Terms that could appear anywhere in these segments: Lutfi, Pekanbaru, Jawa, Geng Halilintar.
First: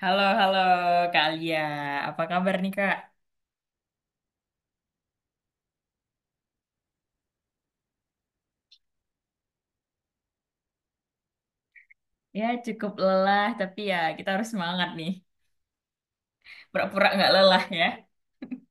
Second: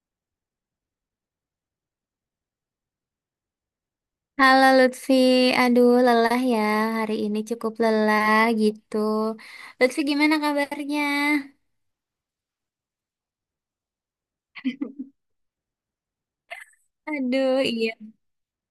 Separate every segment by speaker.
Speaker 1: Halo, halo Kak Alia. Apa kabar nih Kak?
Speaker 2: Halo Lutfi, aduh lelah ya, hari ini cukup lelah gitu. Lutfi gimana kabarnya?
Speaker 1: Ya cukup lelah, tapi ya kita harus semangat nih. Pura-pura nggak
Speaker 2: Aduh
Speaker 1: lelah ya.
Speaker 2: iya,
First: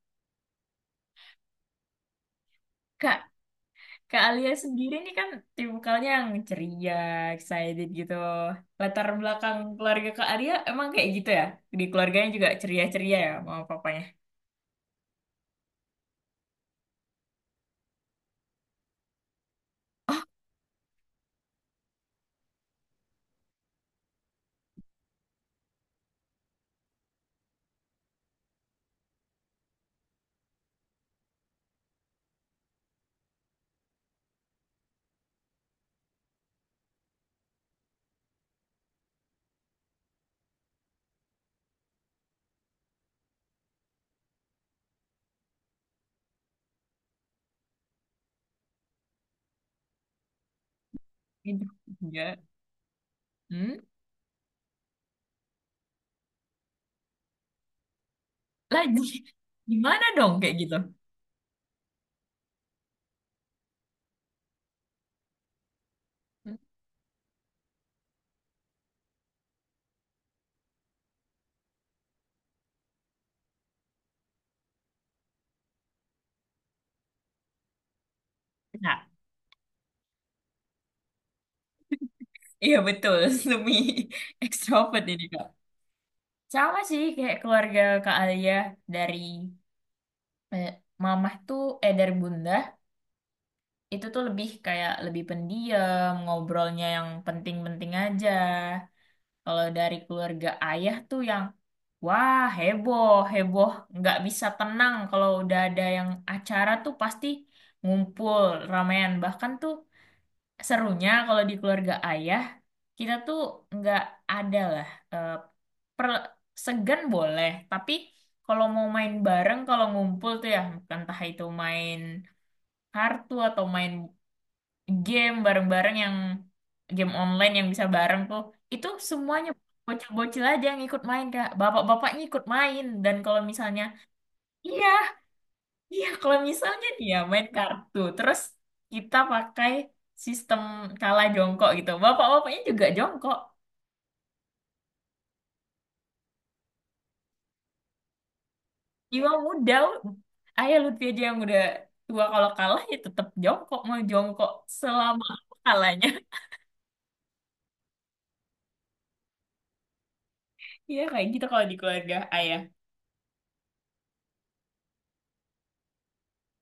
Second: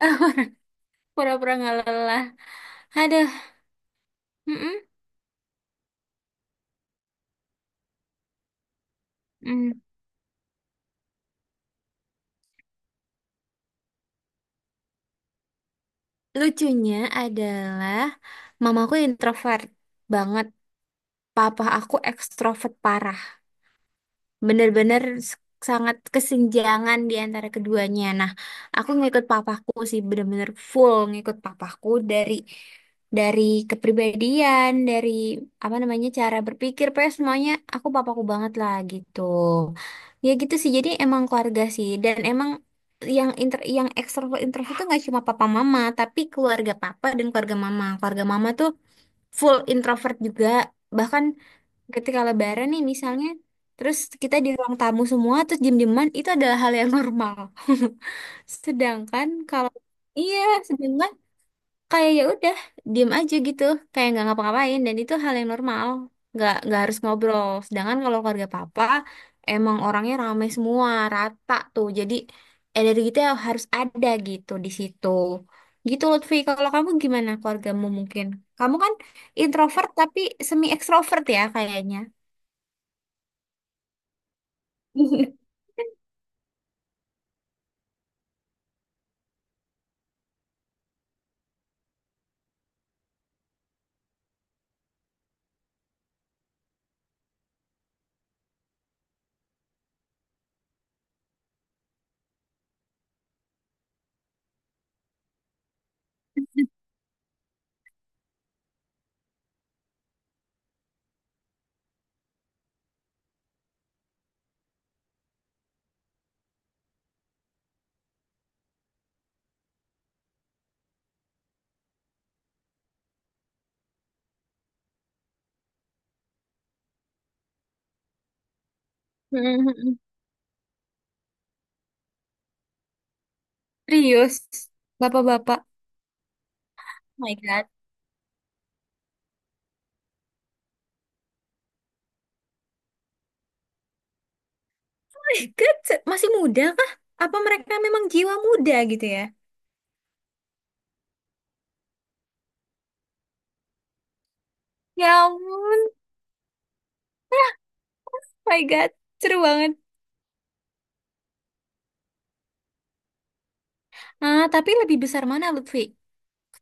Speaker 2: pura-pura nggak lelah.
Speaker 1: Kak,
Speaker 2: Aduh,
Speaker 1: Kak Alia
Speaker 2: mm-mm.
Speaker 1: sendiri nih kan tipikalnya yang ceria, excited gitu. Latar belakang
Speaker 2: Mm.
Speaker 1: keluarga Kak Alia emang kayak gitu ya? Di keluarganya juga ceria-ceria ya mama papanya?
Speaker 2: Lucunya adalah mamaku introvert banget, papa aku ekstrovert parah. Bener-bener s- sangat kesenjangan di antara keduanya. Nah, aku ngikut papaku sih bener-bener full ngikut papaku dari dari kepribadian, dari apa namanya cara berpikir, pokoknya semuanya aku papaku banget lah gitu. Ya gitu sih. Jadi emang keluarga sih dan emang yang inter yang ekstrovert introvert itu nggak cuma papa mama, tapi keluarga papa dan keluarga mama. Keluarga mama tuh full introvert juga. Bahkan
Speaker 1: Gitu.
Speaker 2: ketika
Speaker 1: Iya.
Speaker 2: lebaran nih misalnya,
Speaker 1: Hmm?
Speaker 2: terus kita di ruang tamu semua terus diem-dieman itu adalah hal yang normal.
Speaker 1: Lagi.
Speaker 2: Sedangkan kalau
Speaker 1: Gimana dong
Speaker 2: iya,
Speaker 1: kayak gitu?
Speaker 2: sedangkan kayak ya udah diem aja gitu, kayak nggak ngapa-ngapain dan itu hal yang normal, nggak harus ngobrol. Sedangkan kalau keluarga papa emang orangnya rame semua, rata tuh, jadi energi kita harus ada gitu di situ. Gitu Lutfi, kalau kamu gimana keluargamu mungkin? Kamu kan
Speaker 1: Nah,
Speaker 2: introvert tapi semi ekstrovert ya kayaknya.
Speaker 1: iya betul, semi ekstrovert ini Kak. Sama sih kayak keluarga Kak Alia dari Eh, Mamah tuh eh dari bunda itu tuh lebih kayak lebih pendiam, ngobrolnya yang penting-penting aja. Kalau dari keluarga ayah tuh yang wah, heboh heboh, nggak bisa tenang kalau udah ada yang acara tuh pasti ngumpul ramean. Bahkan tuh serunya kalau di keluarga ayah, kita tuh nggak ada lah eh, per- segan boleh tapi kalau mau main bareng, kalau ngumpul tuh ya entah itu main kartu atau main game bareng-bareng, yang game online yang bisa bareng tuh itu semuanya bocil-bocil aja yang ikut main Kak, bapak-bapaknya ikut main. Dan kalau misalnya
Speaker 2: Serius,
Speaker 1: iya,
Speaker 2: bapak-bapak.
Speaker 1: iya kalau misalnya
Speaker 2: Oh
Speaker 1: dia
Speaker 2: my
Speaker 1: main
Speaker 2: God.
Speaker 1: kartu terus kita pakai sistem kalah jongkok gitu, bapak-bapaknya juga jongkok.
Speaker 2: Oh my God, masih muda kah? Apa mereka memang jiwa muda gitu ya?
Speaker 1: Jiwa muda, ayah Lutfi aja yang udah tua, kalau kalah ya tetap jongkok, mau jongkok
Speaker 2: Ya
Speaker 1: selama
Speaker 2: ampun,
Speaker 1: kalahnya.
Speaker 2: oh my God, seru banget.
Speaker 1: Iya kayak gitu kalau di keluarga ayah.
Speaker 2: Ah, tapi lebih besar mana Lutfi?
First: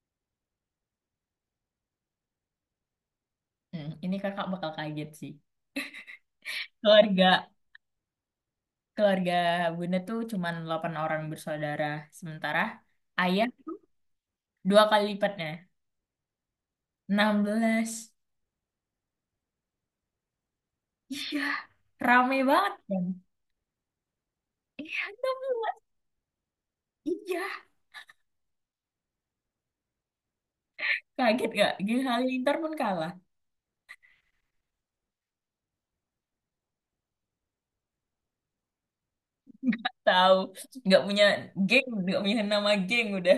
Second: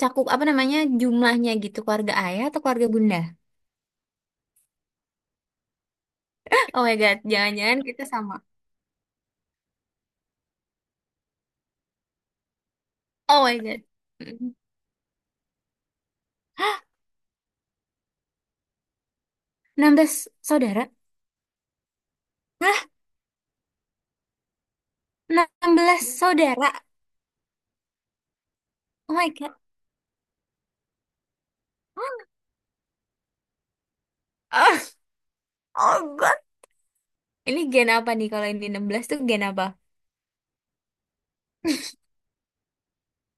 Speaker 2: Cakup apa namanya jumlahnya gitu, keluarga ayah atau keluarga bunda?
Speaker 1: Hmm, ini kakak bakal kaget sih.
Speaker 2: Oh my God,
Speaker 1: Keluarga
Speaker 2: jangan-jangan kita sama.
Speaker 1: keluarga Bunda tuh cuman 8 orang bersaudara. Sementara
Speaker 2: Oh
Speaker 1: ayah
Speaker 2: my God. Mm.
Speaker 1: dua kali lipatnya. 16.
Speaker 2: 16 saudara?
Speaker 1: Iya, rame banget
Speaker 2: Hah?
Speaker 1: kan? Iya, enam
Speaker 2: enam
Speaker 1: belas
Speaker 2: belas saudara?
Speaker 1: Iya,
Speaker 2: Oh my God.
Speaker 1: kaget gak? Geng Halilintar pun kalah.
Speaker 2: Ah, oh God. Ini gen apa nih kalau ini 16 tuh gen apa?
Speaker 1: Gak tahu. Gak punya geng, gak punya nama geng udah.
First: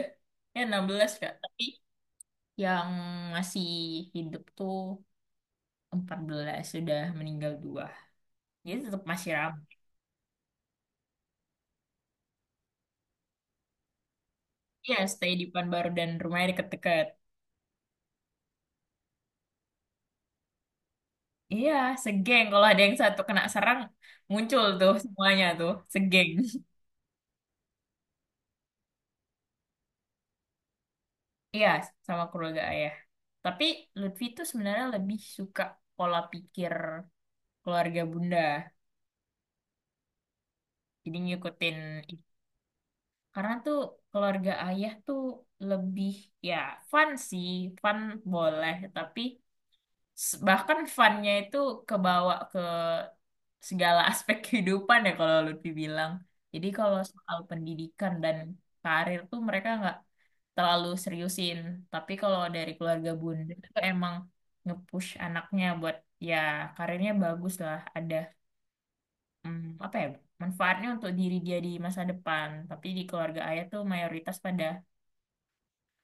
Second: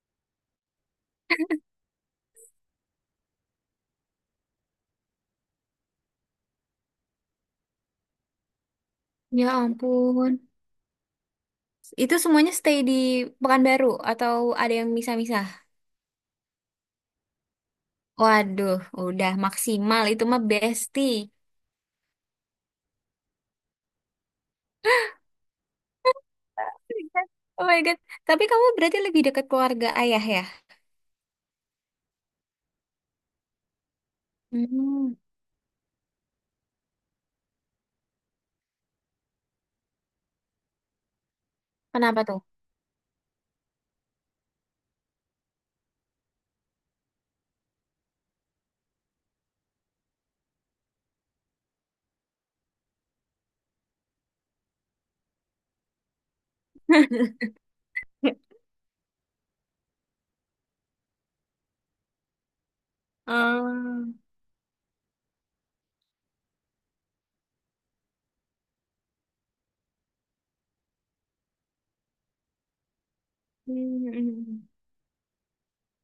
Speaker 1: Ya 16 Kak. Tapi yang masih hidup tuh 14, sudah meninggal dua. Jadi tetap masih
Speaker 2: Ya
Speaker 1: ramai.
Speaker 2: ampun. Itu semuanya stay di Pekanbaru atau ada yang
Speaker 1: Iya, stay di
Speaker 2: misah-misah?
Speaker 1: Pekanbaru dan rumahnya deket-deket.
Speaker 2: Waduh, udah maksimal itu mah besti.
Speaker 1: Iya, segeng. Kalau ada yang satu kena serang, muncul tuh semuanya tuh, segeng.
Speaker 2: Oh my God. Tapi kamu berarti lebih dekat keluarga ayah ya?
Speaker 1: Iya, sama keluarga ayah. Tapi Lutfi tuh sebenarnya
Speaker 2: Hmm,
Speaker 1: lebih suka pola pikir keluarga bunda. Jadi ngikutin itu.
Speaker 2: kenapa tuh?
Speaker 1: Karena tuh keluarga ayah tuh lebih, ya fun sih, fun boleh. Tapi bahkan funnya itu kebawa segala aspek kehidupan ya kalau Lutfi bilang. Jadi kalau soal pendidikan dan karir tuh mereka nggak terlalu seriusin. Tapi kalau dari keluarga Bunda tuh
Speaker 2: Ah,
Speaker 1: emang nge-push anaknya buat ya karirnya bagus lah. Ada apa ya, manfaatnya untuk diri dia di masa depan. Tapi di keluarga ayah tuh mayoritas
Speaker 2: hmm.
Speaker 1: pada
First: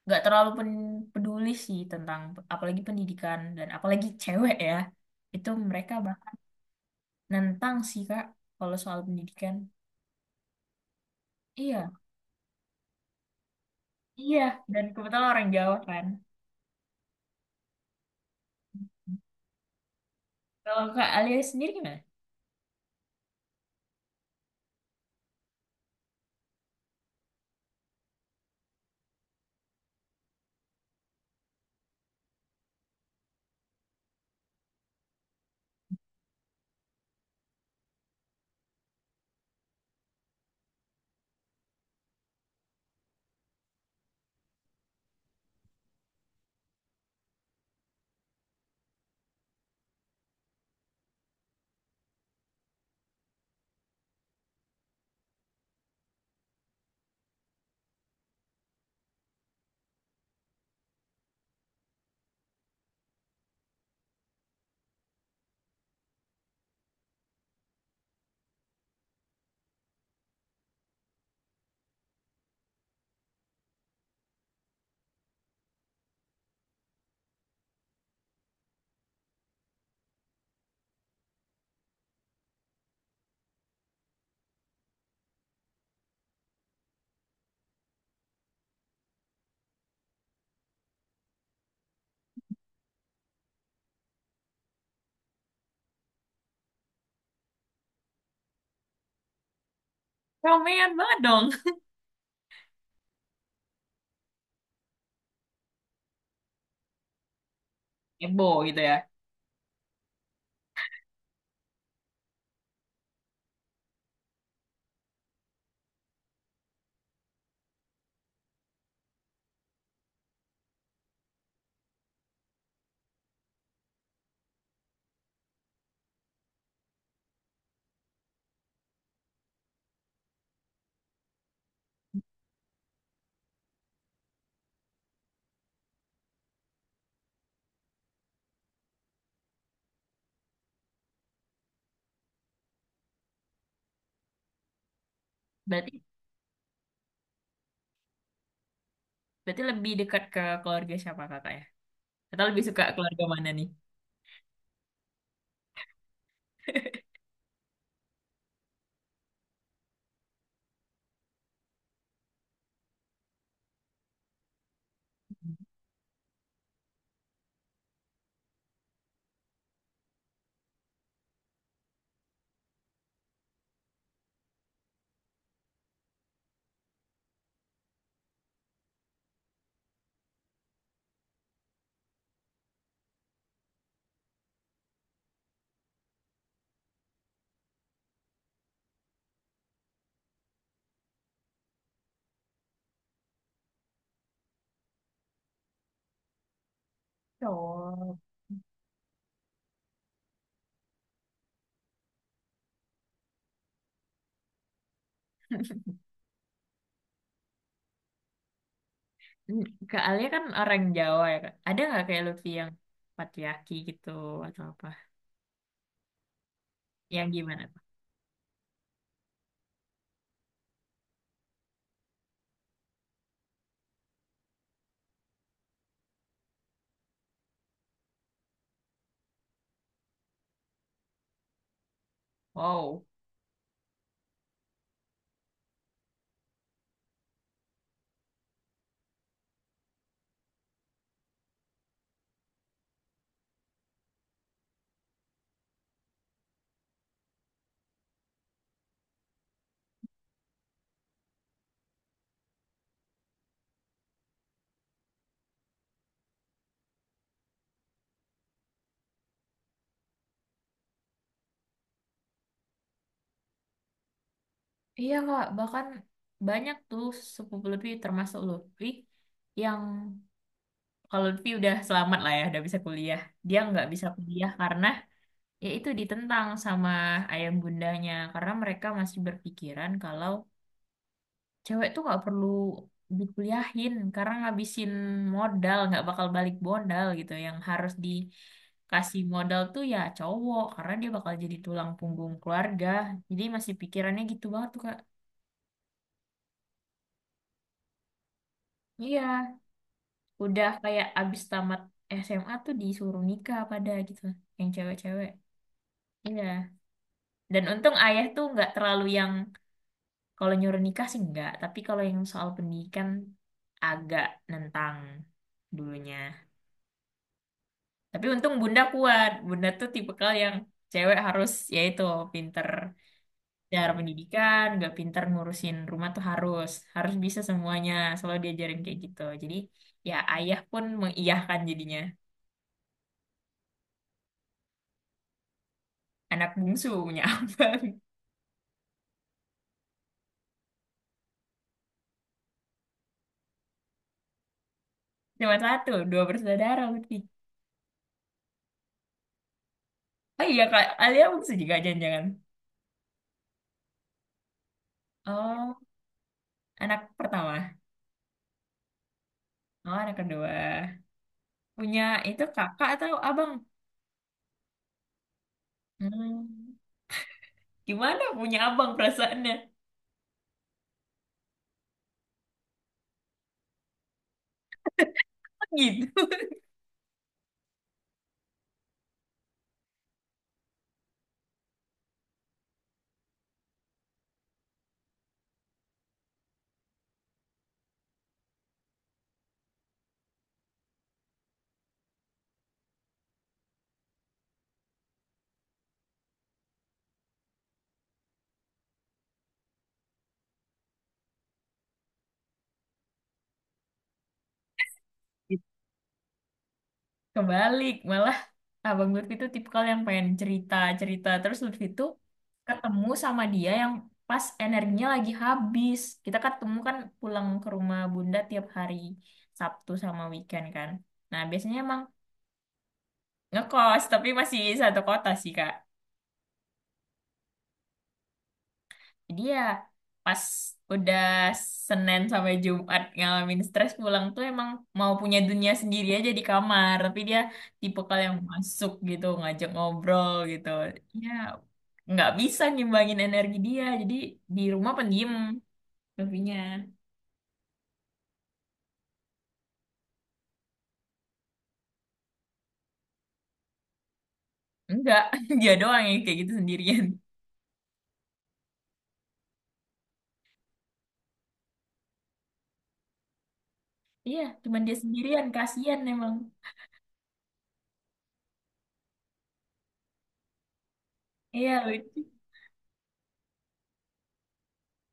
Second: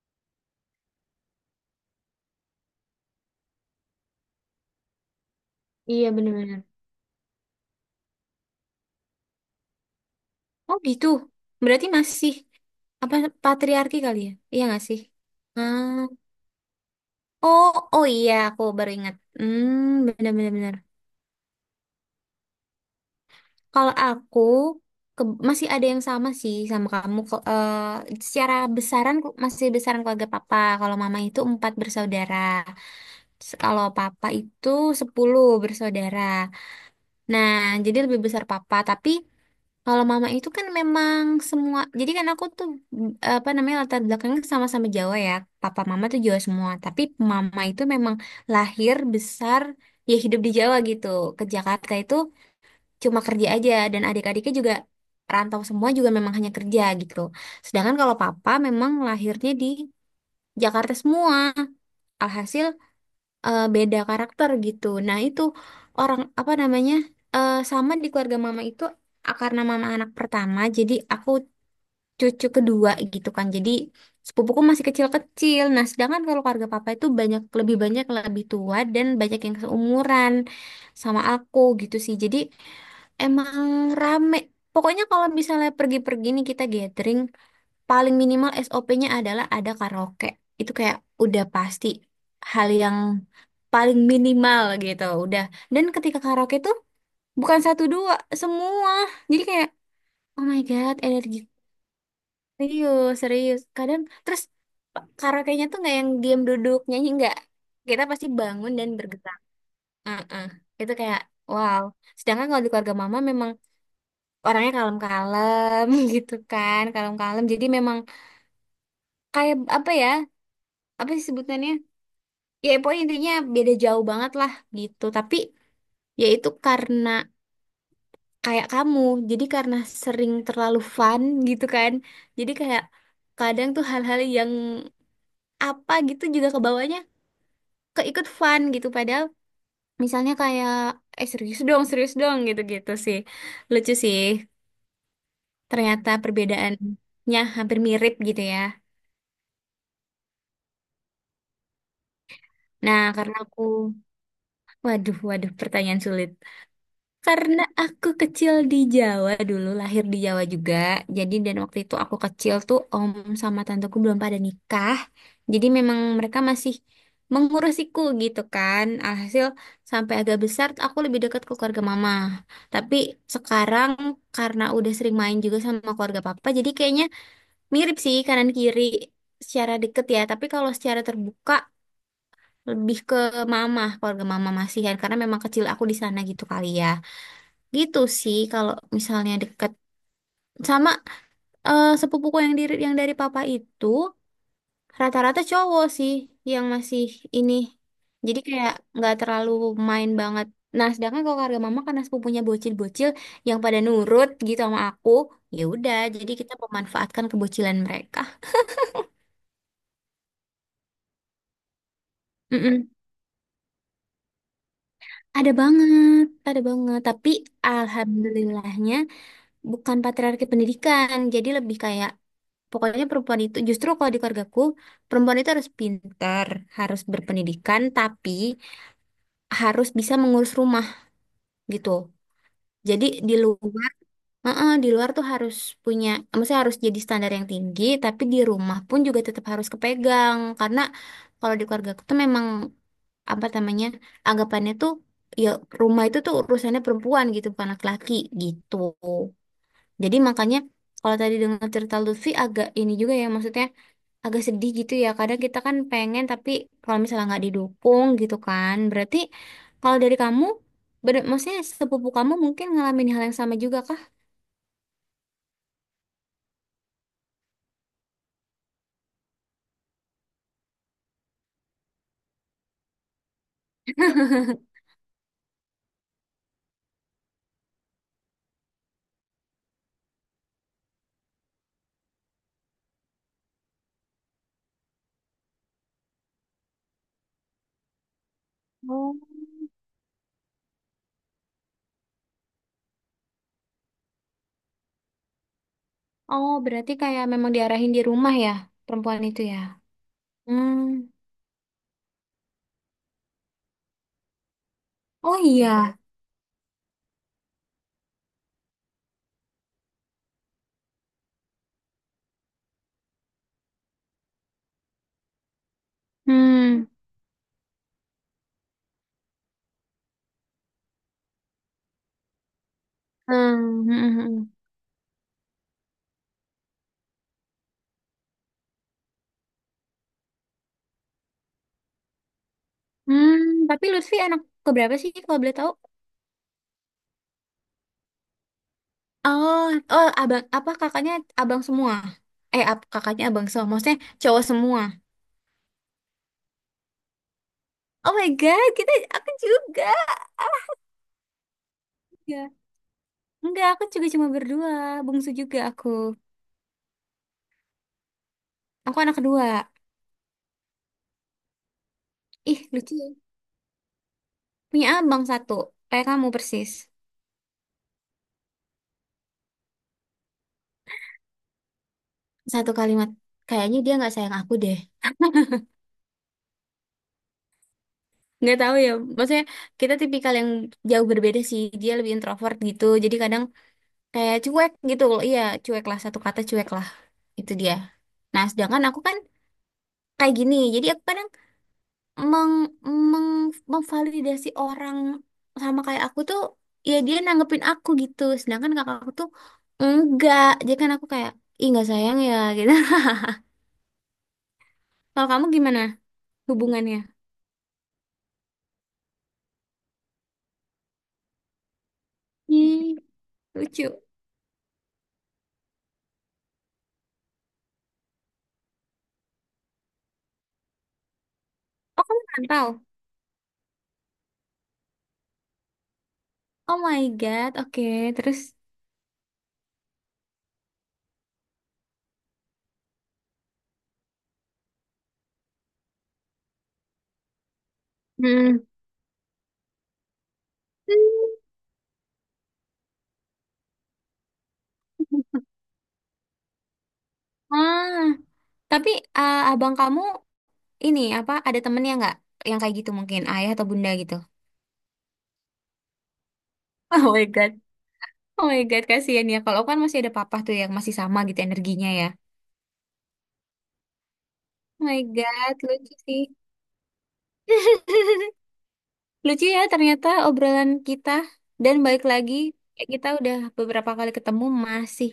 Speaker 1: nggak terlalu peduli sih tentang, apalagi pendidikan dan apalagi cewek ya. Itu mereka
Speaker 2: Iya bener-bener.
Speaker 1: nentang sih Kak kalau soal pendidikan.
Speaker 2: Oh gitu. Berarti
Speaker 1: Iya.
Speaker 2: masih apa patriarki kali ya?
Speaker 1: Iya,
Speaker 2: Iya nggak
Speaker 1: dan
Speaker 2: sih?
Speaker 1: kebetulan orang Jawa
Speaker 2: Ah,
Speaker 1: kan.
Speaker 2: oh, oh iya, aku baru ingat. Hmm, bener-bener.
Speaker 1: Kalau Kak Alia sendiri gimana?
Speaker 2: Kalau aku masih ada yang sama sih sama kamu. Secara besaran masih besaran keluarga papa. Kalau mama itu empat bersaudara. Kalau papa itu 10 bersaudara. Nah, jadi lebih besar papa. Tapi kalau mama itu kan memang semua. Jadi kan aku tuh mm, apa namanya latar belakangnya sama-sama Jawa ya. Papa mama tuh Jawa semua. Tapi mama itu memang lahir besar ya hidup di Jawa gitu. Ke Jakarta itu cuma kerja aja dan adik-adiknya juga rantau semua juga memang hanya kerja gitu. Sedangkan kalau papa memang lahirnya di Jakarta semua. Alhasil eh, beda karakter gitu. Nah, itu orang apa namanya? Eh, sama di keluarga mama itu ah, karena mama anak pertama, jadi aku cucu kedua gitu kan. Jadi sepupuku masih kecil-kecil. Nah, sedangkan kalau keluarga papa itu lebih banyak lebih tua dan banyak yang seumuran sama aku gitu sih. Jadi emang rame. Pokoknya kalau misalnya pergi-pergi nih kita gathering, paling minimal SOP-nya adalah ada karaoke. Itu kayak udah pasti hal yang paling minimal gitu, udah. Dan ketika karaoke tuh bukan satu dua, semua. Jadi kayak oh my
Speaker 1: Ramean
Speaker 2: god,
Speaker 1: banget
Speaker 2: energi
Speaker 1: dong.
Speaker 2: serius, serius. Kadang terus karaoke-nya tuh nggak yang diam duduk nyanyi nggak. Kita pasti
Speaker 1: Ebo
Speaker 2: bangun
Speaker 1: gitu
Speaker 2: dan
Speaker 1: ya.
Speaker 2: bergerak. Heeh. Itu kayak wow. Sedangkan kalau di keluarga mama memang orangnya kalem-kalem gitu kan kalem-kalem, jadi memang kayak apa ya, apa sih sebutannya, ya pokoknya intinya beda jauh banget lah gitu. Tapi ya itu karena kayak kamu, jadi karena sering terlalu fun gitu kan, jadi kayak kadang tuh hal-hal yang apa gitu juga kebawanya keikut fun gitu, padahal misalnya kayak eh serius dong, serius dong, gitu-gitu sih, lucu sih,
Speaker 1: Berarti
Speaker 2: ternyata perbedaannya hampir mirip gitu ya.
Speaker 1: berarti lebih dekat ke keluarga siapa kakak ya? Atau lebih suka
Speaker 2: Nah,
Speaker 1: keluarga
Speaker 2: karena
Speaker 1: mana
Speaker 2: aku
Speaker 1: nih?
Speaker 2: Waduh, waduh, pertanyaan sulit. Karena aku kecil di Jawa dulu, lahir di Jawa juga. Jadi dan waktu itu aku kecil tuh om sama tanteku belum pada nikah. Jadi memang mereka masih mengurusiku gitu kan. Alhasil sampai agak besar tuh aku lebih dekat ke keluarga mama. Tapi sekarang karena udah sering main juga sama keluarga papa, jadi kayaknya mirip sih kanan kiri secara deket ya. Tapi kalau secara terbuka lebih ke mama, keluarga mama Masihan karena memang kecil aku di sana gitu kali ya. Gitu sih, kalau misalnya deket sama eh, sepupuku yang diri yang dari papa itu rata-rata cowok sih yang masih ini,
Speaker 1: Oh.
Speaker 2: jadi kayak nggak terlalu main banget. Nah, sedangkan kalau keluarga mama karena sepupunya bocil-bocil yang pada nurut gitu sama aku, ya udah jadi kita memanfaatkan kebocilan mereka.
Speaker 1: Kak Alia kan orang Jawa ya Kak. Ada nggak kayak Lutfi yang
Speaker 2: Mm-mm.
Speaker 1: patriarki gitu atau apa?
Speaker 2: Ada banget, ada banget.
Speaker 1: Yang
Speaker 2: Tapi
Speaker 1: gimana, Kak?
Speaker 2: alhamdulillahnya bukan patriarki pendidikan, jadi lebih kayak pokoknya perempuan itu justru kalau di keluargaku perempuan itu harus pintar, harus berpendidikan, tapi harus bisa mengurus rumah gitu.
Speaker 1: Wow.
Speaker 2: Jadi di luar, heeh, di luar tuh harus punya, maksudnya harus jadi standar yang tinggi, tapi di rumah pun juga tetap harus kepegang karena kalau di keluargaku tuh memang apa namanya anggapannya tuh ya rumah itu tuh urusannya perempuan gitu bukan laki-laki gitu. Jadi makanya kalau tadi dengar cerita Lutfi agak ini juga ya, maksudnya agak sedih gitu ya. Kadang kita kan pengen tapi kalau misalnya nggak didukung gitu kan. Berarti kalau dari kamu, bener, maksudnya sepupu kamu mungkin ngalamin hal yang sama juga kah?
Speaker 1: Iya Kak, bahkan banyak tuh sepupu Lutfi, termasuk Lutfi yang, kalau Lutfi udah selamat lah ya, udah bisa kuliah. Dia nggak bisa kuliah karena ya itu, ditentang sama ayah bundanya karena mereka masih berpikiran kalau cewek tuh nggak perlu dikuliahin, karena ngabisin modal nggak bakal balik modal gitu. Yang harus
Speaker 2: Oh,
Speaker 1: dikasih modal tuh ya cowok, karena dia bakal jadi tulang punggung keluarga. Jadi masih pikirannya gitu banget tuh Kak.
Speaker 2: oh berarti kayak memang diarahin di rumah ya perempuan
Speaker 1: Iya,
Speaker 2: itu ya.
Speaker 1: udah
Speaker 2: Hmm.
Speaker 1: kayak abis tamat SMA tuh disuruh nikah pada gitu yang cewek-cewek.
Speaker 2: Oh iya.
Speaker 1: Iya, dan untung ayah tuh nggak terlalu yang, kalau nyuruh nikah sih enggak, tapi kalau yang soal pendidikan agak nentang dulunya.
Speaker 2: Hmm.
Speaker 1: Tapi untung bunda kuat. Bunda tuh tipikal yang cewek harus, yaitu pinter
Speaker 2: Hmm. Hmm.
Speaker 1: cara
Speaker 2: Hmm, hmm.
Speaker 1: pendidikan, nggak pinter ngurusin rumah tuh harus harus bisa semuanya. Selalu diajarin kayak gitu. Jadi ya ayah pun mengiyahkan jadinya.
Speaker 2: Hmm. Tapi Lutfi anak keberapa sih kalau boleh tahu?
Speaker 1: Anak bungsu, punya abang.
Speaker 2: Oh, oh, abang, apa kakaknya abang semua? Eh, kakaknya abang semua, maksudnya cowok semua.
Speaker 1: Cuma satu, dua bersaudara berarti.
Speaker 2: Oh my God, kita, aku juga.
Speaker 1: Oh iya, Kak, Alia bungsu juga jangan-jangan.
Speaker 2: Ya. Enggak, aku juga cuma berdua, bungsu juga
Speaker 1: Oh,
Speaker 2: aku.
Speaker 1: anak pertama.
Speaker 2: Aku anak kedua.
Speaker 1: Oh, anak kedua. Punya itu
Speaker 2: Ih,
Speaker 1: kakak
Speaker 2: lucu, ya.
Speaker 1: atau abang?
Speaker 2: Punya abang satu, kayak kamu persis.
Speaker 1: Hmm, gimana punya abang perasaannya?
Speaker 2: Satu kalimat, kayaknya dia nggak sayang aku deh.
Speaker 1: Oh, gitu.
Speaker 2: Nggak tahu ya, maksudnya kita tipikal yang jauh berbeda sih. Dia lebih introvert gitu, jadi kadang kayak cuek gitu, loh. Iya, cuek lah, satu kata cuek lah. Itu dia. Nah, sedangkan aku kan kayak gini. Jadi aku kadang meng meng memvalidasi orang sama kayak aku tuh, ya dia nanggepin aku gitu, sedangkan kakak aku tuh enggak, jadi kan aku kayak ih nggak sayang ya gitu. Kalau kamu gimana hubungannya?
Speaker 1: Kebalik, malah abang Lutfi itu tipikal yang pengen cerita-cerita. Terus Lutfi itu
Speaker 2: Hmm,
Speaker 1: ketemu sama dia
Speaker 2: lucu.
Speaker 1: yang pas energinya lagi habis. Kita ketemu kan pulang ke rumah bunda tiap hari Sabtu sama weekend kan. Nah, biasanya emang
Speaker 2: Oh kamu rantau.
Speaker 1: ngekos, tapi masih satu kota sih, Kak.
Speaker 2: Oh my god, oke. Terus
Speaker 1: Jadi ya pas udah Senin sampai Jumat ngalamin stres pulang tuh emang mau punya dunia sendiri aja di kamar. Tapi dia tipe kalau yang
Speaker 2: hmm.
Speaker 1: masuk gitu, ngajak ngobrol gitu. Ya
Speaker 2: Hmm.
Speaker 1: nggak bisa ngimbangin energi dia. Jadi di rumah pendiam tapinya.
Speaker 2: Ah tapi ah, abang kamu ini apa ada temennya nggak yang kayak gitu mungkin ayah atau bunda gitu?
Speaker 1: Enggak, dia doang yang kayak gitu sendirian.
Speaker 2: Oh my God. Oh my God, kasihan ya. Kalau aku kan masih ada papa tuh yang masih sama gitu energinya ya.
Speaker 1: Iya, cuman
Speaker 2: Oh
Speaker 1: dia
Speaker 2: my
Speaker 1: sendirian.
Speaker 2: God, lucu
Speaker 1: Kasian
Speaker 2: sih.
Speaker 1: emang.
Speaker 2: Lucu ya ternyata obrolan kita.
Speaker 1: Iya
Speaker 2: Dan balik
Speaker 1: lucu.
Speaker 2: lagi, kayak kita udah beberapa kali ketemu masih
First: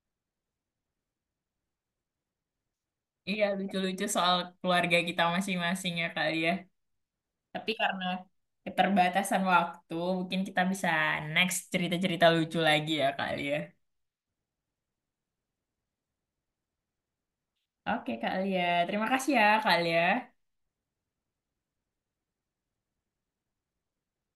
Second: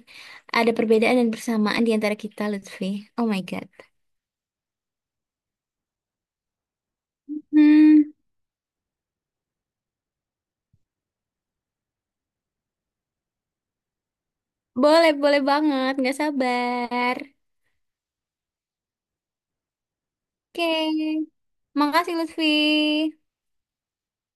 Speaker 2: ada perbedaan dan persamaan di antara kita, Lutfi. Oh my
Speaker 1: Iya,
Speaker 2: God.
Speaker 1: lucu-lucu soal keluarga kita masing-masing ya kali ya. Tapi
Speaker 2: Hmm,
Speaker 1: karena keterbatasan waktu, mungkin kita bisa next cerita-cerita lucu lagi ya, Kak Lia.
Speaker 2: boleh, boleh banget. Nggak sabar.
Speaker 1: Oke, Kak Lia. Terima kasih ya, Kak Lia.
Speaker 2: Oke. Makasih, Lutfi.